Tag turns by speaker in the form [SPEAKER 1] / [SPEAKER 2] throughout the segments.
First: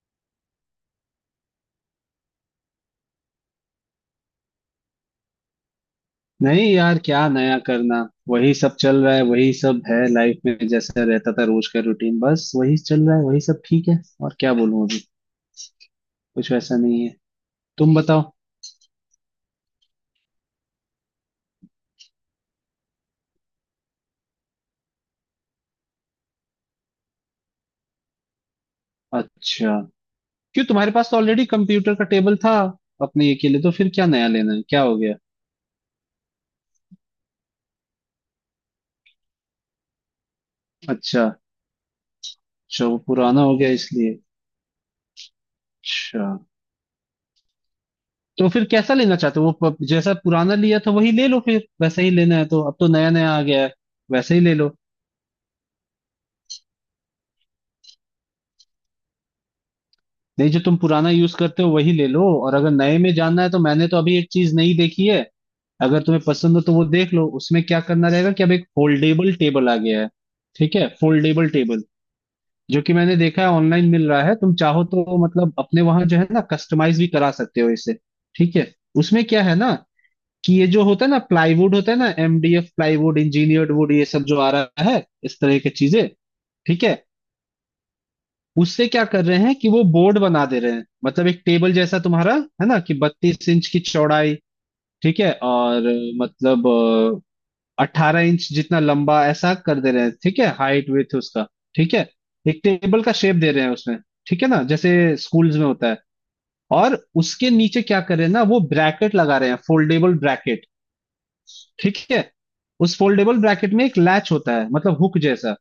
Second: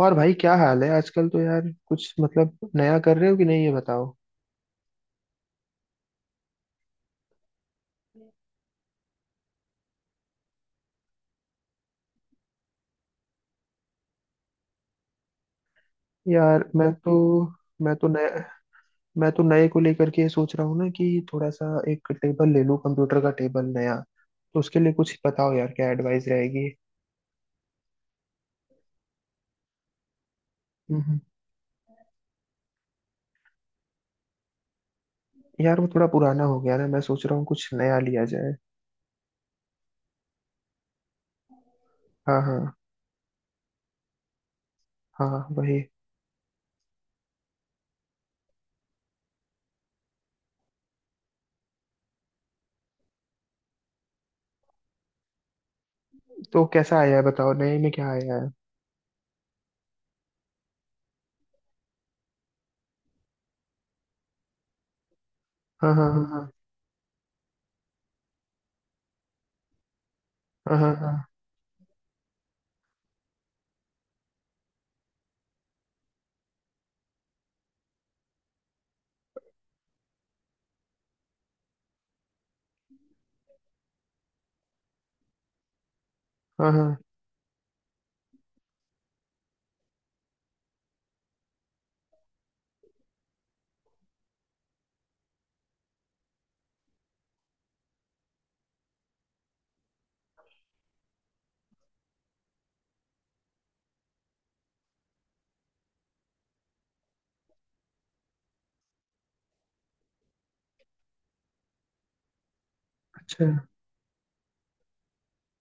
[SPEAKER 1] और भाई क्या हाल है आजकल? तो यार कुछ मतलब नया कर रहे हो कि नहीं, ये बताओ।
[SPEAKER 2] नहीं यार, क्या नया करना। वही सब चल रहा है, वही सब है लाइफ में। जैसा रहता था रोज का रूटीन, बस वही चल रहा है, वही सब ठीक है। और क्या बोलूं अभी, कुछ
[SPEAKER 1] यार
[SPEAKER 2] वैसा नहीं है।
[SPEAKER 1] मैं
[SPEAKER 2] तुम
[SPEAKER 1] तो
[SPEAKER 2] बताओ।
[SPEAKER 1] नया मैं तो नए को लेकर के ये सोच रहा हूँ ना कि थोड़ा सा एक टेबल ले लूँ, कंप्यूटर का टेबल नया। तो उसके लिए कुछ बताओ यार, क्या एडवाइस रहेगी।
[SPEAKER 2] अच्छा, क्यों? तुम्हारे पास तो
[SPEAKER 1] हम्म।
[SPEAKER 2] ऑलरेडी कंप्यूटर का टेबल था अपने ये के लिए। तो फिर क्या नया लेना है, क्या हो गया?
[SPEAKER 1] यार वो थोड़ा पुराना हो गया ना, मैं सोच रहा हूँ कुछ नया लिया जाए।
[SPEAKER 2] अच्छा,
[SPEAKER 1] हाँ, हाँ
[SPEAKER 2] अच्छा वो पुराना हो गया इसलिए।
[SPEAKER 1] हाँ वही।
[SPEAKER 2] अच्छा, तो फिर कैसा लेना चाहते हो वो? जैसा पुराना लिया था वही ले लो, फिर वैसा ही लेना है तो। अब तो नया नया आ गया है, वैसे ही ले लो।
[SPEAKER 1] तो कैसा आया है बताओ, नए में क्या आया है?
[SPEAKER 2] नहीं, जो तुम पुराना यूज करते हो वही ले लो, और अगर नए में जानना है तो मैंने तो अभी एक चीज नहीं देखी है।
[SPEAKER 1] हाँ
[SPEAKER 2] अगर
[SPEAKER 1] हाँ
[SPEAKER 2] तुम्हें
[SPEAKER 1] हाँ
[SPEAKER 2] पसंद हो तो वो देख लो। उसमें क्या करना रहेगा कि अब एक फोल्डेबल टेबल आ गया है। ठीक
[SPEAKER 1] हाँ
[SPEAKER 2] है,
[SPEAKER 1] हाँ हाँ
[SPEAKER 2] फोल्डेबल टेबल, जो कि मैंने देखा है ऑनलाइन मिल रहा है। तुम चाहो तो मतलब अपने वहां, जो है ना, कस्टमाइज भी करा सकते हो इसे। ठीक है। उसमें क्या है ना कि ये जो होता है ना, प्लाईवुड होता है ना, एमडीएफ प्लाईवुड, इंजीनियर्ड वुड, ये सब जो आ रहा है इस तरह की चीजें।
[SPEAKER 1] हाँ
[SPEAKER 2] ठीक है।
[SPEAKER 1] हाँ।
[SPEAKER 2] उससे क्या कर रहे हैं कि वो बोर्ड बना दे रहे हैं, मतलब एक टेबल जैसा तुम्हारा है ना, कि 32 इंच की चौड़ाई। ठीक है। और मतलब 18 इंच जितना लंबा, ऐसा कर दे रहे हैं। ठीक है, हाइट विथ उसका। ठीक है। एक टेबल का शेप दे रहे हैं उसमें। ठीक है ना, जैसे स्कूल्स में होता है। और उसके नीचे क्या कर रहे हैं ना, वो ब्रैकेट लगा रहे हैं, फोल्डेबल ब्रैकेट। ठीक है। उस फोल्डेबल
[SPEAKER 1] अच्छा।
[SPEAKER 2] ब्रैकेट में एक लैच होता है, मतलब हुक जैसा,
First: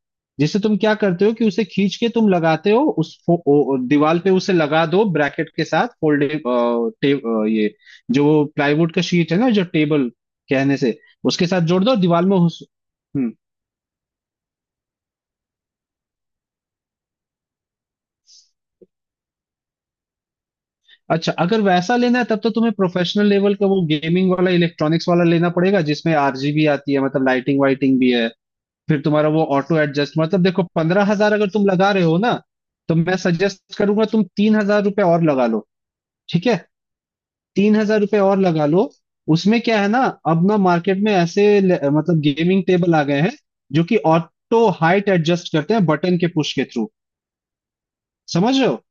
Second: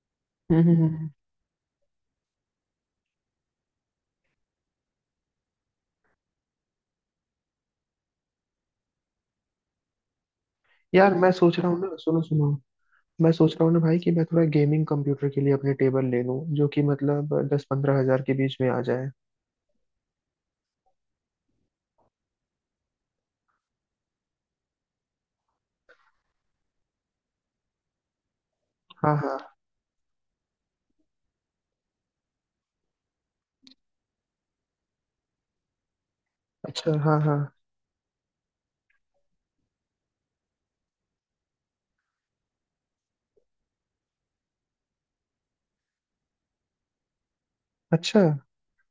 [SPEAKER 1] हम्म,
[SPEAKER 2] जिसे तुम क्या
[SPEAKER 1] हम्म।
[SPEAKER 2] करते हो कि उसे खींच के तुम लगाते हो। उस दीवार पे उसे लगा दो ब्रैकेट के साथ। फोल्डे अ, टे, अ, ये जो प्लाईवुड का शीट है ना, जो टेबल कहने से,
[SPEAKER 1] यार मैं
[SPEAKER 2] उसके
[SPEAKER 1] सोच
[SPEAKER 2] साथ
[SPEAKER 1] रहा हूँ
[SPEAKER 2] जोड़
[SPEAKER 1] ना,
[SPEAKER 2] दो
[SPEAKER 1] सुनो
[SPEAKER 2] दीवार में
[SPEAKER 1] सुनो, मैं
[SPEAKER 2] हम्म।
[SPEAKER 1] सोच रहा हूँ ना भाई कि मैं थोड़ा गेमिंग कंप्यूटर के लिए अपने टेबल ले लूँ जो कि मतलब 10-15 हजार के बीच में आ जाए।
[SPEAKER 2] अच्छा, अगर वैसा लेना है तब तो तुम्हें प्रोफेशनल लेवल का वो गेमिंग वाला, इलेक्ट्रॉनिक्स वाला लेना पड़ेगा, जिसमें आरजीबी आती है, मतलब लाइटिंग वाइटिंग भी है। फिर
[SPEAKER 1] हाँ
[SPEAKER 2] तुम्हारा वो
[SPEAKER 1] हाँ।
[SPEAKER 2] ऑटो एडजस्ट, मतलब देखो, 15,000 अगर तुम लगा रहे हो ना, तो मैं सजेस्ट करूंगा तुम 3,000 रुपये और लगा लो। ठीक है,
[SPEAKER 1] अच्छा हाँ हाँ।
[SPEAKER 2] 3,000 रुपये और लगा लो। उसमें क्या है ना, अब ना मार्केट में ऐसे मतलब गेमिंग टेबल आ गए हैं, जो कि ऑटो हाइट एडजस्ट करते हैं बटन के पुश के थ्रू।
[SPEAKER 1] अच्छा,
[SPEAKER 2] समझ रहे हो?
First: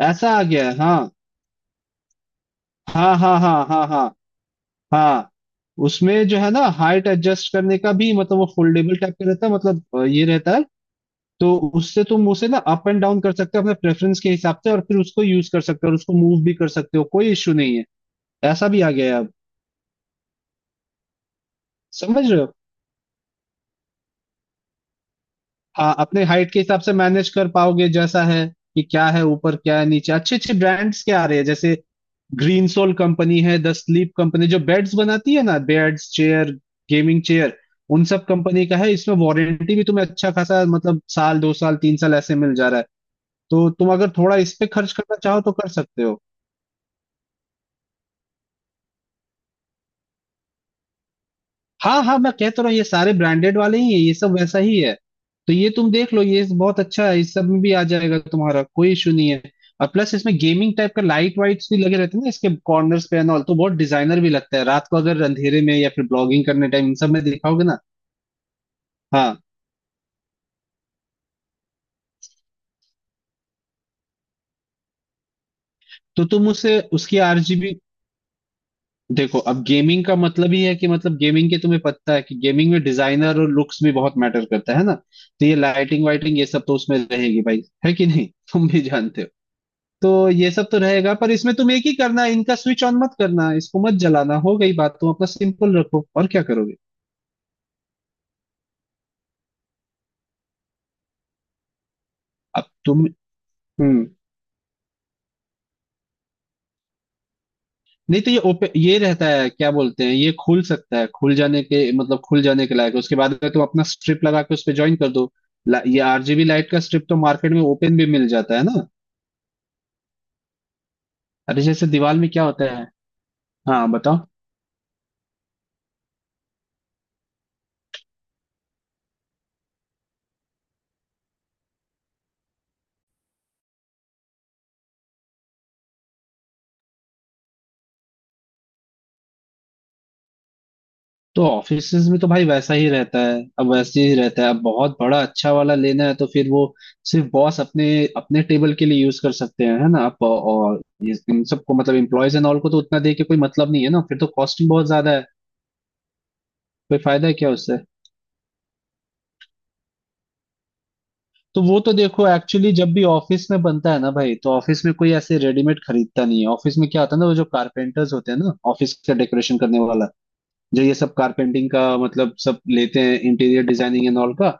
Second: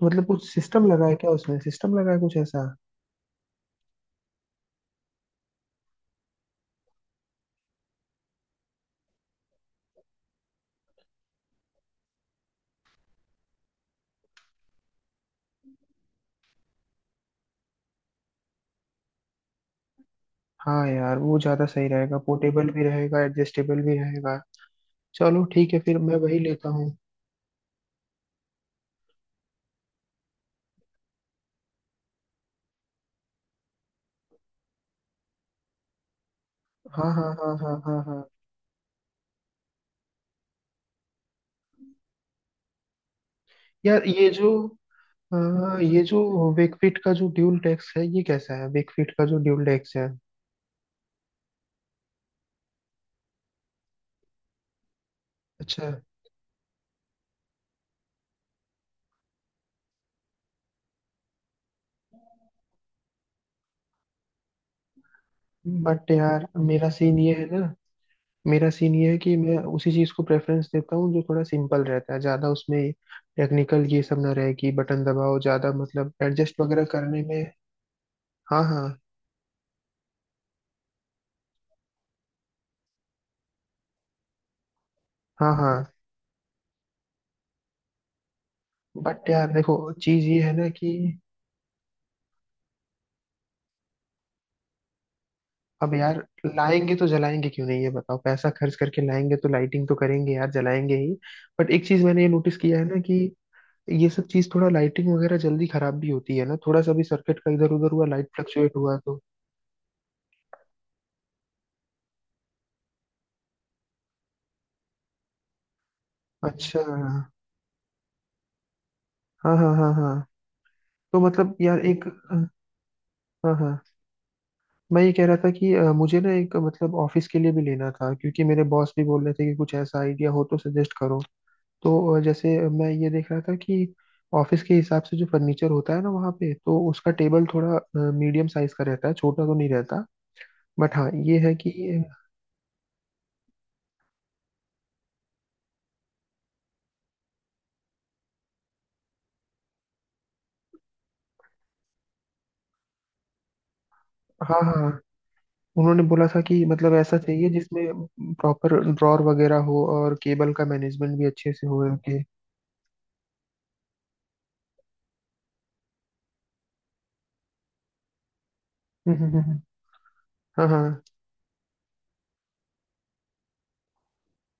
[SPEAKER 1] तो मतलब
[SPEAKER 2] ऐसा आ
[SPEAKER 1] कुछ
[SPEAKER 2] गया है।
[SPEAKER 1] सिस्टम लगा
[SPEAKER 2] हाँ,
[SPEAKER 1] है क्या उसमें? सिस्टम लगा है कुछ ऐसा?
[SPEAKER 2] हाँ हाँ हाँ हाँ हाँ हाँ। उसमें जो है ना, हाइट एडजस्ट करने का भी, मतलब वो फोल्डेबल टाइप का रहता है, मतलब ये रहता है। तो उससे तुम उसे ना अप एंड डाउन कर सकते हो अपने प्रेफरेंस के हिसाब से, और फिर उसको यूज कर सकते हो, और उसको मूव भी कर सकते हो, कोई इश्यू नहीं है। ऐसा भी आ गया है अब।
[SPEAKER 1] हाँ यार, वो ज़्यादा सही रहेगा,
[SPEAKER 2] समझ रहे हो?
[SPEAKER 1] पोर्टेबल भी रहेगा, एडजस्टेबल भी रहेगा। चलो ठीक है,
[SPEAKER 2] हाँ,
[SPEAKER 1] फिर मैं
[SPEAKER 2] अपने
[SPEAKER 1] वही
[SPEAKER 2] हाइट के
[SPEAKER 1] लेता
[SPEAKER 2] हिसाब
[SPEAKER 1] हूँ।
[SPEAKER 2] से मैनेज कर पाओगे जैसा है कि क्या है ऊपर, क्या है नीचे। अच्छे अच्छे ब्रांड्स के आ रहे हैं, जैसे ग्रीन सोल कंपनी है, द स्लीप कंपनी जो बेड्स बनाती है ना, बेड्स, चेयर,
[SPEAKER 1] हाँ
[SPEAKER 2] गेमिंग
[SPEAKER 1] हाँ हाँ
[SPEAKER 2] चेयर,
[SPEAKER 1] हाँ हाँ
[SPEAKER 2] उन
[SPEAKER 1] हाँ।
[SPEAKER 2] सब कंपनी का है। इसमें वारंटी भी तुम्हें अच्छा खासा, मतलब साल, 2 साल, 3 साल ऐसे मिल जा रहा है। तो तुम
[SPEAKER 1] यार
[SPEAKER 2] अगर
[SPEAKER 1] ये
[SPEAKER 2] थोड़ा
[SPEAKER 1] जो
[SPEAKER 2] इस पे खर्च करना चाहो तो कर
[SPEAKER 1] हाँ ये
[SPEAKER 2] सकते हो।
[SPEAKER 1] जो वेकफिट का जो ड्यूल डेस्क है ये कैसा है? वेकफिट का जो ड्यूल डेस्क है।
[SPEAKER 2] हाँ हाँ, मैं कह तो रहा हूँ ये सारे ब्रांडेड वाले ही है, ये सब वैसा ही है। तो ये
[SPEAKER 1] अच्छा।
[SPEAKER 2] तुम देख लो, ये बहुत अच्छा है, इस सब में भी आ जाएगा तुम्हारा, कोई इशू नहीं है। और प्लस इसमें गेमिंग टाइप का लाइट वाइट्स भी लगे रहते हैं ना इसके कॉर्नर्स पे एंड ऑल, तो बहुत डिजाइनर भी लगता है रात को अगर अंधेरे में, या फिर
[SPEAKER 1] बट यार
[SPEAKER 2] ब्लॉगिंग करने टाइम
[SPEAKER 1] मेरा
[SPEAKER 2] इन सब
[SPEAKER 1] सीन
[SPEAKER 2] में
[SPEAKER 1] ये है
[SPEAKER 2] दिखाओगे
[SPEAKER 1] ना
[SPEAKER 2] ना।
[SPEAKER 1] मेरा सीन ये है कि
[SPEAKER 2] हाँ,
[SPEAKER 1] मैं उसी चीज को प्रेफरेंस देता हूँ जो थोड़ा सिंपल रहता है, ज्यादा उसमें टेक्निकल ये सब ना रहे कि बटन दबाओ, ज्यादा मतलब
[SPEAKER 2] तो तुम
[SPEAKER 1] एडजस्ट
[SPEAKER 2] उसे
[SPEAKER 1] वगैरह
[SPEAKER 2] उसकी
[SPEAKER 1] करने में।
[SPEAKER 2] आरजीबी
[SPEAKER 1] हाँ हाँ
[SPEAKER 2] देखो। अब गेमिंग का मतलब ही है कि मतलब गेमिंग के तुम्हें पता है कि गेमिंग में डिजाइनर और लुक्स भी बहुत मैटर करता है ना। तो
[SPEAKER 1] हाँ
[SPEAKER 2] ये
[SPEAKER 1] हाँ।
[SPEAKER 2] लाइटिंग वाइटिंग ये सब तो उसमें रहेगी भाई, है कि नहीं, तुम भी जानते
[SPEAKER 1] बट
[SPEAKER 2] हो।
[SPEAKER 1] यार देखो चीज
[SPEAKER 2] तो
[SPEAKER 1] ये
[SPEAKER 2] ये
[SPEAKER 1] है ना
[SPEAKER 2] सब तो
[SPEAKER 1] कि
[SPEAKER 2] रहेगा, पर इसमें तुम एक ही करना, इनका स्विच ऑन मत करना, इसको मत जलाना, हो गई बात। तुम अपना सिंपल
[SPEAKER 1] अब
[SPEAKER 2] रखो,
[SPEAKER 1] यार
[SPEAKER 2] और क्या करोगे।
[SPEAKER 1] लाएंगे तो जलाएंगे क्यों नहीं, ये बताओ। पैसा खर्च करके लाएंगे तो लाइटिंग तो करेंगे यार, जलाएंगे ही। बट एक चीज मैंने ये नोटिस
[SPEAKER 2] अब
[SPEAKER 1] किया है ना
[SPEAKER 2] तुम,
[SPEAKER 1] कि
[SPEAKER 2] हम्म।
[SPEAKER 1] ये सब चीज थोड़ा लाइटिंग वगैरह जल्दी खराब भी होती है ना। थोड़ा सा भी सर्किट का इधर उधर हुआ,
[SPEAKER 2] नहीं
[SPEAKER 1] लाइट
[SPEAKER 2] तो ये ओपन
[SPEAKER 1] फ्लक्चुएट
[SPEAKER 2] ये
[SPEAKER 1] हुआ तो।
[SPEAKER 2] रहता है, क्या बोलते हैं, ये खुल सकता है, खुल जाने के, मतलब खुल जाने के लायक है। उसके बाद में तुम अपना स्ट्रिप लगा के उस पे ज्वाइन कर दो। ये आरजीबी लाइट का
[SPEAKER 1] अच्छा।
[SPEAKER 2] स्ट्रिप तो मार्केट में ओपन भी मिल जाता है ना।
[SPEAKER 1] हाँ हाँ हाँ हाँ। तो मतलब
[SPEAKER 2] अरे
[SPEAKER 1] यार
[SPEAKER 2] जैसे
[SPEAKER 1] एक
[SPEAKER 2] दीवार में क्या होता है।
[SPEAKER 1] हाँ हाँ,
[SPEAKER 2] हाँ बताओ।
[SPEAKER 1] मैं ये कह रहा था कि मुझे ना एक मतलब ऑफिस के लिए भी लेना था, क्योंकि मेरे बॉस भी बोल रहे थे कि कुछ ऐसा आइडिया हो तो सजेस्ट करो। तो जैसे मैं ये देख रहा था कि ऑफिस के हिसाब से जो फर्नीचर होता है ना वहाँ पे, तो उसका टेबल थोड़ा मीडियम साइज का रहता है, छोटा तो नहीं रहता। बट हाँ ये
[SPEAKER 2] तो
[SPEAKER 1] है कि।
[SPEAKER 2] ऑफिसेज में तो भाई वैसा ही रहता है, अब वैसे ही रहता है। अब बहुत बड़ा अच्छा वाला लेना है तो फिर वो सिर्फ बॉस अपने अपने टेबल के लिए यूज कर सकते हैं, है ना आप। और इन सबको मतलब एम्प्लॉयज एंड ऑल को तो उतना दे के कोई मतलब नहीं है ना, फिर तो
[SPEAKER 1] हाँ
[SPEAKER 2] कॉस्टिंग बहुत
[SPEAKER 1] हाँ।
[SPEAKER 2] ज्यादा है।
[SPEAKER 1] उन्होंने बोला था कि मतलब
[SPEAKER 2] कोई
[SPEAKER 1] ऐसा
[SPEAKER 2] फायदा है
[SPEAKER 1] चाहिए
[SPEAKER 2] क्या उससे।
[SPEAKER 1] जिसमें प्रॉपर ड्रॉर वगैरह हो और केबल का मैनेजमेंट भी अच्छे
[SPEAKER 2] तो
[SPEAKER 1] से
[SPEAKER 2] वो
[SPEAKER 1] हो
[SPEAKER 2] तो
[SPEAKER 1] रखे।
[SPEAKER 2] देखो एक्चुअली जब भी ऑफिस में बनता है ना भाई, तो ऑफिस में कोई ऐसे रेडीमेड खरीदता नहीं है। ऑफिस में क्या होता है ना, वो जो कारपेंटर्स होते हैं ना, ऑफिस का डेकोरेशन
[SPEAKER 1] हम्म।
[SPEAKER 2] करने वाला
[SPEAKER 1] हाँ
[SPEAKER 2] जो ये
[SPEAKER 1] हाँ।
[SPEAKER 2] सब कारपेंटिंग का मतलब सब लेते हैं, इंटीरियर डिजाइनिंग एंड ऑल का,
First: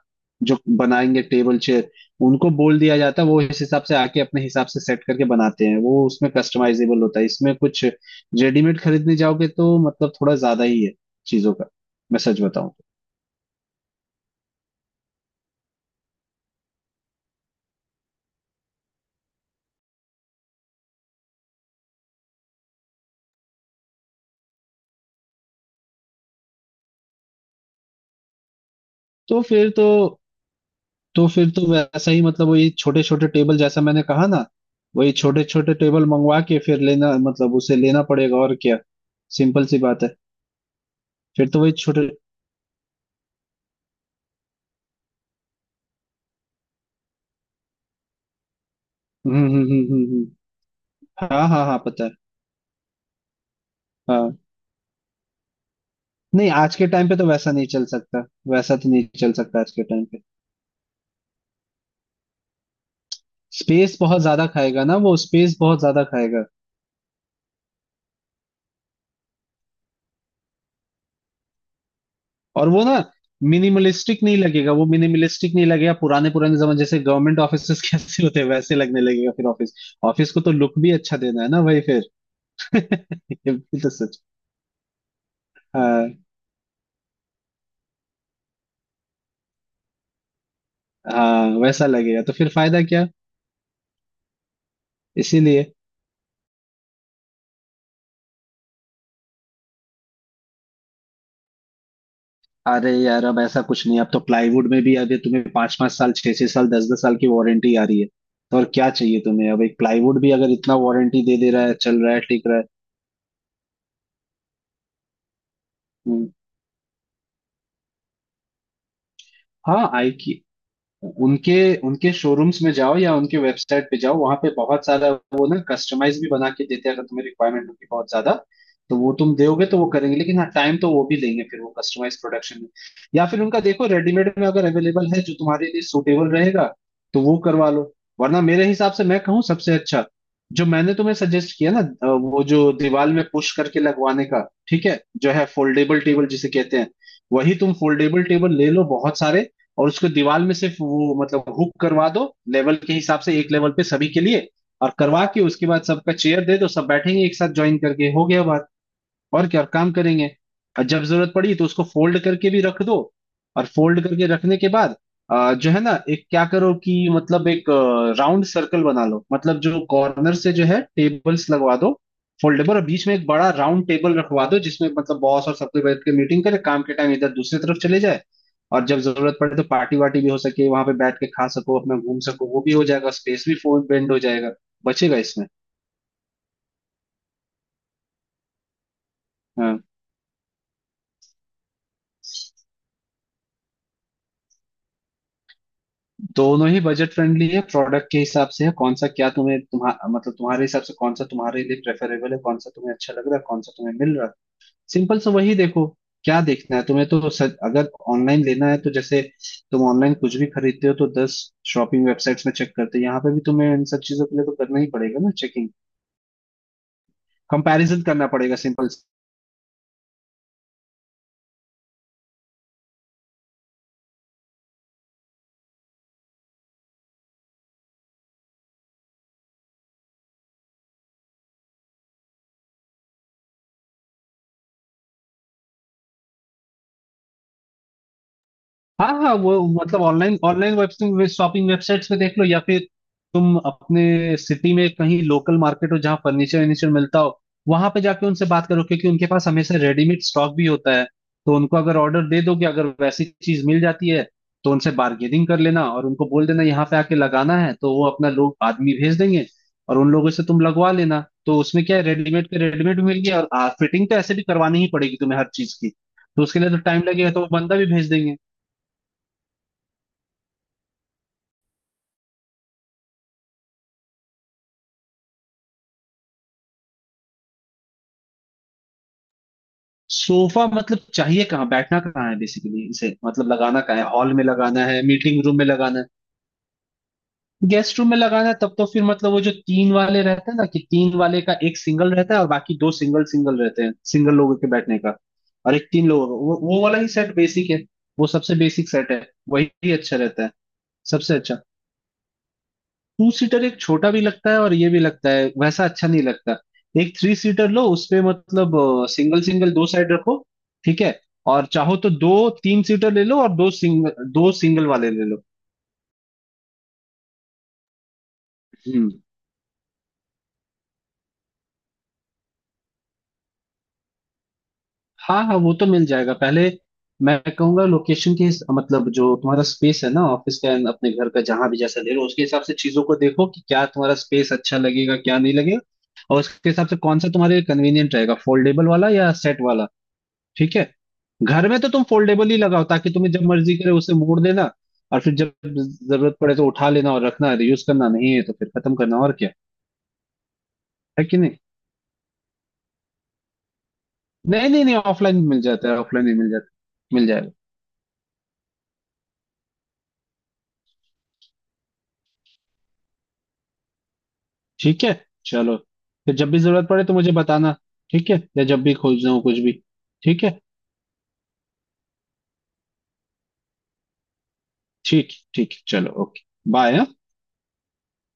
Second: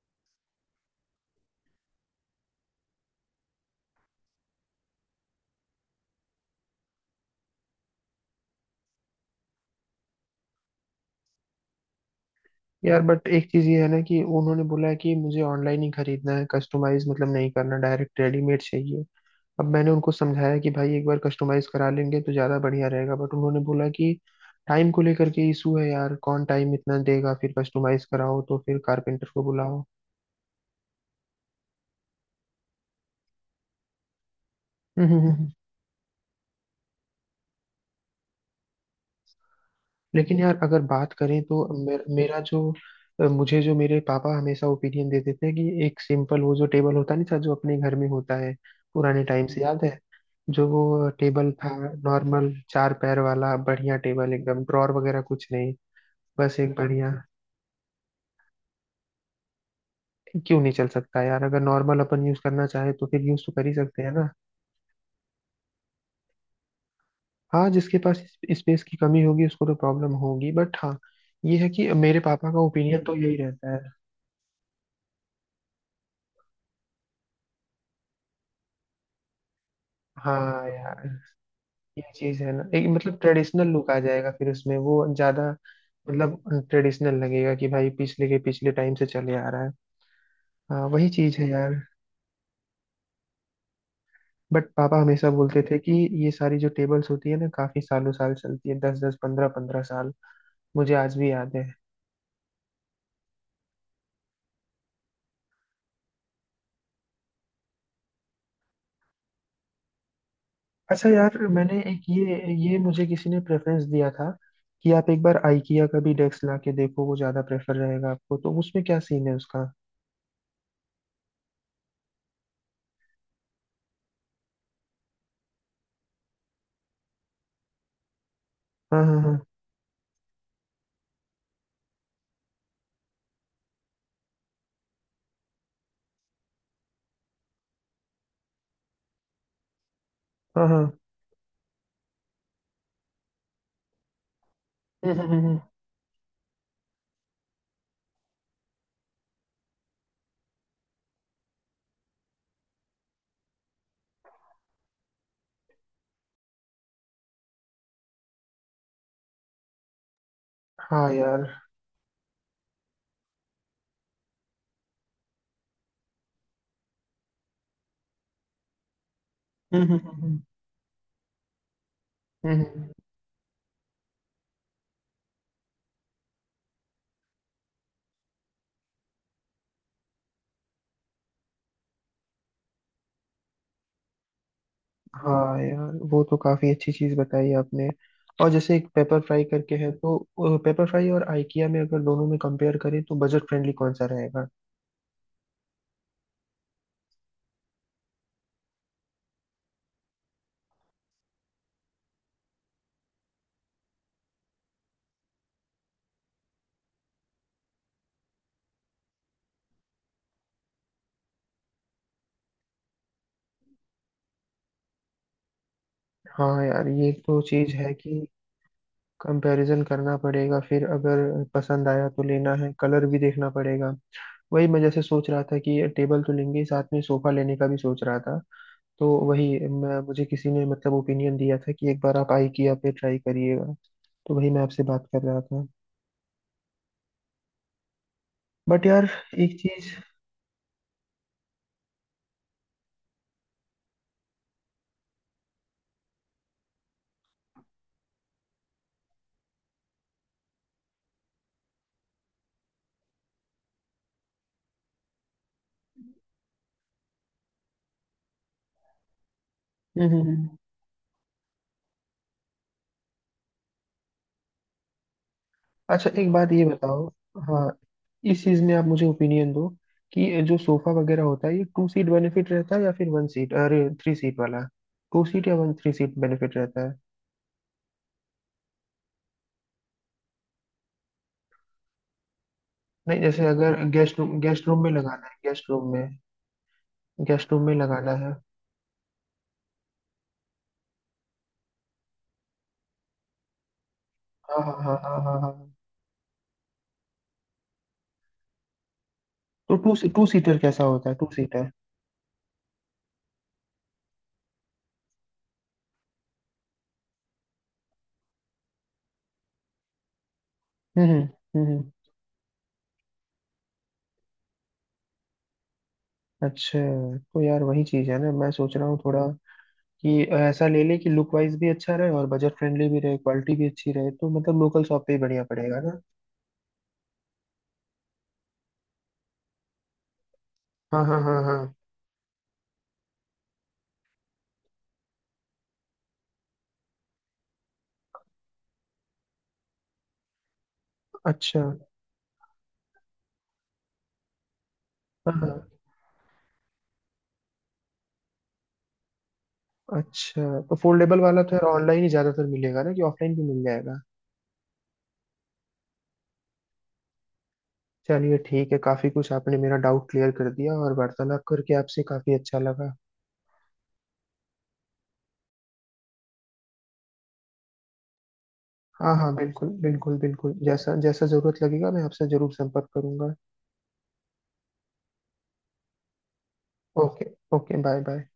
[SPEAKER 2] जो बनाएंगे टेबल चेयर, उनको बोल दिया जाता है, वो इस हिसाब से आके अपने हिसाब से सेट करके बनाते हैं। वो उसमें कस्टमाइजेबल होता है इसमें कुछ। रेडीमेड खरीदने जाओगे तो मतलब थोड़ा ज्यादा ही है चीजों का, मैं सच बताऊं तो।
[SPEAKER 1] यार बट एक चीज ये है ना कि उन्होंने बोला है कि मुझे ऑनलाइन ही खरीदना है, कस्टमाइज मतलब नहीं करना, डायरेक्ट रेडीमेड चाहिए। अब मैंने उनको समझाया कि भाई एक बार कस्टमाइज करा लेंगे तो ज्यादा बढ़िया रहेगा, बट उन्होंने बोला कि टाइम को लेकर के इशू है यार, कौन टाइम इतना देगा, फिर कस्टमाइज कराओ तो फिर कारपेंटर
[SPEAKER 2] तो
[SPEAKER 1] को
[SPEAKER 2] फिर
[SPEAKER 1] बुलाओ।
[SPEAKER 2] तो तो फिर तो वैसा ही, मतलब वही छोटे छोटे टेबल, जैसा मैंने कहा ना। वही छोटे छोटे टेबल मंगवा के फिर लेना, मतलब उसे लेना पड़ेगा और क्या, सिंपल सी बात है।
[SPEAKER 1] लेकिन यार अगर बात करें
[SPEAKER 2] फिर तो वही
[SPEAKER 1] तो
[SPEAKER 2] छोटे।
[SPEAKER 1] मेरा जो मुझे जो मेरे पापा हमेशा ओपिनियन देते थे कि एक सिंपल वो जो टेबल होता नहीं था जो अपने घर में होता है, पुराने
[SPEAKER 2] हम्म
[SPEAKER 1] टाइम से
[SPEAKER 2] हम्म हम्म
[SPEAKER 1] याद है,
[SPEAKER 2] हम्म हम्म।
[SPEAKER 1] जो वो
[SPEAKER 2] हाँ
[SPEAKER 1] टेबल
[SPEAKER 2] हाँ
[SPEAKER 1] था,
[SPEAKER 2] हाँ, पता है।
[SPEAKER 1] नॉर्मल चार पैर वाला बढ़िया टेबल
[SPEAKER 2] हाँ,
[SPEAKER 1] एकदम, ड्रॉर वगैरह कुछ नहीं,
[SPEAKER 2] नहीं
[SPEAKER 1] बस
[SPEAKER 2] आज
[SPEAKER 1] एक
[SPEAKER 2] के टाइम
[SPEAKER 1] बढ़िया।
[SPEAKER 2] पे तो वैसा नहीं चल सकता, वैसा तो नहीं चल सकता आज के टाइम पे।
[SPEAKER 1] क्यों नहीं चल सकता यार, अगर नॉर्मल अपन यूज करना चाहे तो फिर यूज तो कर ही
[SPEAKER 2] स्पेस
[SPEAKER 1] सकते हैं
[SPEAKER 2] बहुत
[SPEAKER 1] ना।
[SPEAKER 2] ज्यादा खाएगा ना वो, स्पेस बहुत ज्यादा खाएगा।
[SPEAKER 1] हाँ, जिसके पास स्पेस की कमी होगी उसको तो प्रॉब्लम होगी, बट हाँ ये है कि मेरे पापा का
[SPEAKER 2] और वो ना
[SPEAKER 1] ओपिनियन तो यही रहता है।
[SPEAKER 2] मिनिमलिस्टिक नहीं लगेगा, वो मिनिमलिस्टिक नहीं लगेगा। पुराने पुराने जमाने जैसे गवर्नमेंट ऑफिस कैसे होते हैं, वैसे लगने लगेगा फिर ऑफिस। ऑफिस को तो
[SPEAKER 1] हाँ
[SPEAKER 2] लुक भी
[SPEAKER 1] यार,
[SPEAKER 2] अच्छा देना है ना भाई फिर।
[SPEAKER 1] ये चीज है ना, एक मतलब
[SPEAKER 2] ये
[SPEAKER 1] ट्रेडिशनल
[SPEAKER 2] भी
[SPEAKER 1] लुक
[SPEAKER 2] तो
[SPEAKER 1] आ
[SPEAKER 2] सच।
[SPEAKER 1] जाएगा फिर उसमें, वो ज्यादा
[SPEAKER 2] हाँ
[SPEAKER 1] मतलब ट्रेडिशनल लगेगा कि भाई पिछले के पिछले टाइम से चले आ रहा है। हाँ वही चीज
[SPEAKER 2] हाँ,
[SPEAKER 1] है यार।
[SPEAKER 2] वैसा लगेगा तो फिर फायदा क्या,
[SPEAKER 1] बट पापा हमेशा बोलते
[SPEAKER 2] इसीलिए।
[SPEAKER 1] थे कि ये सारी जो टेबल्स होती है ना काफी सालों साल चलती है, 10-10, 15-15 साल। मुझे आज भी याद है।
[SPEAKER 2] अरे यार, अब ऐसा कुछ नहीं, अब तो प्लाईवुड में भी अभी तुम्हें 5 5 साल, 6 6 साल, 10 10 साल की वारंटी आ रही है। तो और क्या चाहिए तुम्हें। अब एक प्लाईवुड भी अगर इतना
[SPEAKER 1] अच्छा
[SPEAKER 2] वारंटी
[SPEAKER 1] यार,
[SPEAKER 2] दे दे रहा है,
[SPEAKER 1] मैंने
[SPEAKER 2] चल
[SPEAKER 1] एक
[SPEAKER 2] रहा है, टिक
[SPEAKER 1] ये
[SPEAKER 2] रहा है।
[SPEAKER 1] ये मुझे किसी ने प्रेफरेंस दिया था कि आप एक बार IKEA का भी
[SPEAKER 2] हम्म।
[SPEAKER 1] डेस्क ला के देखो, वो ज्यादा प्रेफर रहेगा आपको। तो उसमें क्या सीन है उसका?
[SPEAKER 2] हाँ, आई, उनके उनके शोरूम्स में जाओ या उनके वेबसाइट पे जाओ, वहां पे बहुत सारा वो ना कस्टमाइज भी बना के देते हैं अगर तुम्हें रिक्वायरमेंट होगी बहुत ज्यादा। तो
[SPEAKER 1] हाँ
[SPEAKER 2] वो तुम
[SPEAKER 1] हाँ
[SPEAKER 2] दोगे तो वो करेंगे, लेकिन हाँ, टाइम तो वो भी लेंगे फिर वो कस्टमाइज प्रोडक्शन में। या फिर उनका देखो रेडीमेड में अगर अवेलेबल है जो तुम्हारे लिए सूटेबल रहेगा, तो वो करवा लो। वरना मेरे हिसाब से मैं कहूँ सबसे अच्छा जो
[SPEAKER 1] हाँ हाँ हाँ।
[SPEAKER 2] मैंने तुम्हें सजेस्ट किया ना, वो जो दीवार में पुश करके लगवाने का। ठीक है,
[SPEAKER 1] हम्म,
[SPEAKER 2] जो
[SPEAKER 1] हम्म,
[SPEAKER 2] है
[SPEAKER 1] हम्म, हम्म।
[SPEAKER 2] फोल्डेबल टेबल जिसे कहते हैं, वही तुम फोल्डेबल टेबल ले लो बहुत सारे। और उसको दीवार में सिर्फ वो मतलब हुक करवा दो, लेवल के हिसाब से एक लेवल पे सभी के लिए। और करवा के उसके बाद सबका चेयर दे दो, सब बैठेंगे एक साथ ज्वाइन करके, हो गया बात, और क्या काम करेंगे। और जब
[SPEAKER 1] हाँ
[SPEAKER 2] जरूरत
[SPEAKER 1] यार।
[SPEAKER 2] पड़ी तो उसको फोल्ड करके भी रख दो। और फोल्ड करके रखने के बाद जो है ना, एक क्या करो कि मतलब एक राउंड सर्कल बना लो, मतलब जो
[SPEAKER 1] हम्म हम्म, हम्म,
[SPEAKER 2] कॉर्नर
[SPEAKER 1] हम्म।
[SPEAKER 2] से जो है टेबल्स लगवा दो फोल्डेबल, और
[SPEAKER 1] हम्म।
[SPEAKER 2] बीच में एक बड़ा राउंड टेबल रखवा दो, जिसमें मतलब बॉस और सब कोई बैठ के मीटिंग करे काम के टाइम, इधर दूसरी तरफ चले जाए। और जब जरूरत पड़े तो पार्टी वार्टी भी हो सके, वहां पे बैठ के खा सको, अपना घूम सको, वो भी हो जाएगा। स्पेस भी फोन बेंड हो जाएगा, बचेगा इसमें।
[SPEAKER 1] हाँ यार, वो तो काफी अच्छी चीज बताई आपने। और जैसे एक पेपर फ्राई करके
[SPEAKER 2] हाँ।
[SPEAKER 1] है, तो पेपर फ्राई और आइकिया में, अगर दोनों में कंपेयर करें तो बजट फ्रेंडली कौन सा रहेगा?
[SPEAKER 2] दोनों ही बजट फ्रेंडली है प्रोडक्ट के हिसाब से है। कौन सा क्या तुम्हें, तुम्हा मतलब तुम्हारे हिसाब से कौन सा तुम्हारे लिए प्रेफरेबल है, कौन सा तुम्हें अच्छा लग रहा है, कौन सा तुम्हें मिल रहा है, सिंपल सा वही देखो। क्या देखना है तुम्हें। तो सर, अगर ऑनलाइन लेना है तो जैसे तुम ऑनलाइन कुछ भी खरीदते हो तो 10 शॉपिंग वेबसाइट्स में चेक करते हो, यहाँ पे भी तुम्हें इन सब चीजों के लिए तो करना ही पड़ेगा ना चेकिंग,
[SPEAKER 1] हाँ यार ये तो चीज है
[SPEAKER 2] कंपैरिजन
[SPEAKER 1] कि
[SPEAKER 2] करना पड़ेगा, सिंपल।
[SPEAKER 1] कंपैरिजन करना पड़ेगा, फिर अगर पसंद आया तो लेना है, कलर भी देखना पड़ेगा। वही मैं जैसे सोच रहा था कि टेबल तो लेंगे ही, साथ में सोफा लेने का भी सोच रहा था। तो वही मैं, मुझे किसी ने मतलब ओपिनियन दिया था कि एक बार आप आइकिया पे ट्राई करिएगा। तो वही मैं आपसे बात कर रहा था। बट यार
[SPEAKER 2] हाँ हाँ,
[SPEAKER 1] एक
[SPEAKER 2] वो
[SPEAKER 1] चीज
[SPEAKER 2] मतलब online, online web shopping websites पे देख लो, या फिर तुम अपने सिटी में कहीं लोकल मार्केट हो जहाँ फर्नीचर वर्नीचर मिलता हो, वहां पे जाके उनसे बात करो, क्योंकि उनके पास हमेशा रेडीमेड स्टॉक भी होता है। तो उनको अगर ऑर्डर दे दोगे, अगर वैसी चीज मिल जाती है, तो उनसे बार्गेनिंग कर लेना, और उनको बोल देना यहाँ पे आके लगाना है तो वो अपना लोग आदमी भेज देंगे। और
[SPEAKER 1] हम्म
[SPEAKER 2] उन
[SPEAKER 1] हम्म,
[SPEAKER 2] लोगों से
[SPEAKER 1] हम्म।
[SPEAKER 2] तुम लगवा लेना। तो उसमें क्या है, रेडीमेड के रेडीमेड भी मिल गया, और फिटिंग तो ऐसे भी करवानी ही पड़ेगी तुम्हें हर चीज की।
[SPEAKER 1] अच्छा एक
[SPEAKER 2] तो
[SPEAKER 1] बात
[SPEAKER 2] उसके
[SPEAKER 1] ये
[SPEAKER 2] लिए तो टाइम
[SPEAKER 1] बताओ।
[SPEAKER 2] लगेगा, तो वो
[SPEAKER 1] हाँ,
[SPEAKER 2] बंदा भी भेज देंगे।
[SPEAKER 1] इस चीज में आप मुझे ओपिनियन दो कि जो सोफा वगैरह होता है, ये टू सीट बेनिफिट रहता है या फिर वन सीट, अरे थ्री सीट वाला, टू सीट या वन, थ्री सीट बेनिफिट रहता है?
[SPEAKER 2] सोफा, मतलब चाहिए कहाँ, बैठना कहाँ है बेसिकली, इसे
[SPEAKER 1] नहीं, जैसे
[SPEAKER 2] मतलब लगाना
[SPEAKER 1] अगर
[SPEAKER 2] कहाँ है,
[SPEAKER 1] गेस्ट
[SPEAKER 2] हॉल
[SPEAKER 1] रूम,
[SPEAKER 2] में
[SPEAKER 1] गेस्ट रूम
[SPEAKER 2] लगाना
[SPEAKER 1] में
[SPEAKER 2] है,
[SPEAKER 1] लगाना है
[SPEAKER 2] मीटिंग रूम में
[SPEAKER 1] गेस्ट रूम
[SPEAKER 2] लगाना है।
[SPEAKER 1] में गेस्ट रूम में
[SPEAKER 2] गेस्ट रूम
[SPEAKER 1] लगाना
[SPEAKER 2] में
[SPEAKER 1] है।
[SPEAKER 2] लगाना है तब तो फिर मतलब वो जो तीन वाले रहते हैं ना, कि तीन वाले का एक सिंगल रहता है और बाकी दो सिंगल सिंगल रहते हैं, सिंगल लोगों
[SPEAKER 1] हाँ
[SPEAKER 2] के
[SPEAKER 1] हाँ हाँ
[SPEAKER 2] बैठने का।
[SPEAKER 1] हाँ हाँ हाँ।
[SPEAKER 2] और एक तीन लोगों का वो वाला ही सेट बेसिक है, वो सबसे बेसिक सेट है,
[SPEAKER 1] तो
[SPEAKER 2] वही
[SPEAKER 1] टू
[SPEAKER 2] अच्छा
[SPEAKER 1] टू
[SPEAKER 2] रहता है,
[SPEAKER 1] सीटर कैसा होता है, टू
[SPEAKER 2] सबसे अच्छा।
[SPEAKER 1] सीटर?
[SPEAKER 2] टू सीटर एक छोटा भी लगता है और ये भी लगता है, वैसा अच्छा नहीं लगता। एक थ्री सीटर लो, उसपे मतलब सिंगल सिंगल दो साइड रखो। ठीक है,
[SPEAKER 1] हम्म।
[SPEAKER 2] और
[SPEAKER 1] हम्म, हम्म।
[SPEAKER 2] चाहो तो दो तीन सीटर ले लो, और दो सिंगल वाले ले लो।
[SPEAKER 1] अच्छा, तो यार वही चीज है ना, मैं सोच रहा हूँ
[SPEAKER 2] हम्म।
[SPEAKER 1] थोड़ा कि ऐसा ले ले कि लुक वाइज भी अच्छा रहे और बजट फ्रेंडली भी रहे, क्वालिटी भी अच्छी रहे। तो मतलब लोकल शॉप पे ही
[SPEAKER 2] हाँ
[SPEAKER 1] बढ़िया
[SPEAKER 2] हाँ, वो
[SPEAKER 1] पड़ेगा
[SPEAKER 2] तो
[SPEAKER 1] ना?
[SPEAKER 2] मिल जाएगा पहले, मैं कहूंगा लोकेशन के मतलब जो तुम्हारा स्पेस है ना ऑफिस का and
[SPEAKER 1] हाँ
[SPEAKER 2] अपने
[SPEAKER 1] हाँ
[SPEAKER 2] घर का,
[SPEAKER 1] हाँ हाँ।
[SPEAKER 2] जहां भी जैसा ले लो, उसके हिसाब से चीजों को देखो कि क्या तुम्हारा स्पेस अच्छा लगेगा, क्या नहीं लगेगा। और उसके हिसाब से कौन सा तुम्हारे लिए कन्वीनियंट रहेगा, फोल्डेबल वाला या सेट वाला। ठीक है।
[SPEAKER 1] अच्छा
[SPEAKER 2] घर
[SPEAKER 1] हाँ
[SPEAKER 2] में तो तुम फोल्डेबल ही लगाओ, ताकि तुम्हें जब मर्जी करे उसे मोड़ देना, और फिर
[SPEAKER 1] हाँ।
[SPEAKER 2] जब जरूरत पड़े तो उठा लेना, और रखना, यूज करना नहीं है तो फिर खत्म करना, और क्या।
[SPEAKER 1] अच्छा, तो फोल्डेबल
[SPEAKER 2] है कि
[SPEAKER 1] वाला तो
[SPEAKER 2] नहीं?
[SPEAKER 1] यार ऑनलाइन ही ज़्यादातर मिलेगा ना, कि ऑफलाइन भी मिल जाएगा?
[SPEAKER 2] नहीं नहीं नहीं, ऑफलाइन मिल जाता है, ऑफलाइन ही मिल जाता है, मिल जाएगा।
[SPEAKER 1] चलिए ठीक है, काफ़ी कुछ आपने मेरा डाउट क्लियर कर दिया, और वार्तालाप करके आपसे काफ़ी अच्छा लगा।
[SPEAKER 2] ठीक है, चलो। फिर जब भी जरूरत पड़े तो मुझे बताना, ठीक है, या जब भी
[SPEAKER 1] हाँ
[SPEAKER 2] खोजना
[SPEAKER 1] हाँ,
[SPEAKER 2] हो कुछ
[SPEAKER 1] बिल्कुल
[SPEAKER 2] भी।
[SPEAKER 1] बिल्कुल
[SPEAKER 2] ठीक
[SPEAKER 1] बिल्कुल,
[SPEAKER 2] है,
[SPEAKER 1] जैसा जैसा ज़रूरत लगेगा मैं आपसे ज़रूर संपर्क करूंगा।
[SPEAKER 2] ठीक, ठीक, चलो, okay, bye.
[SPEAKER 1] Okay. Okay, bye bye.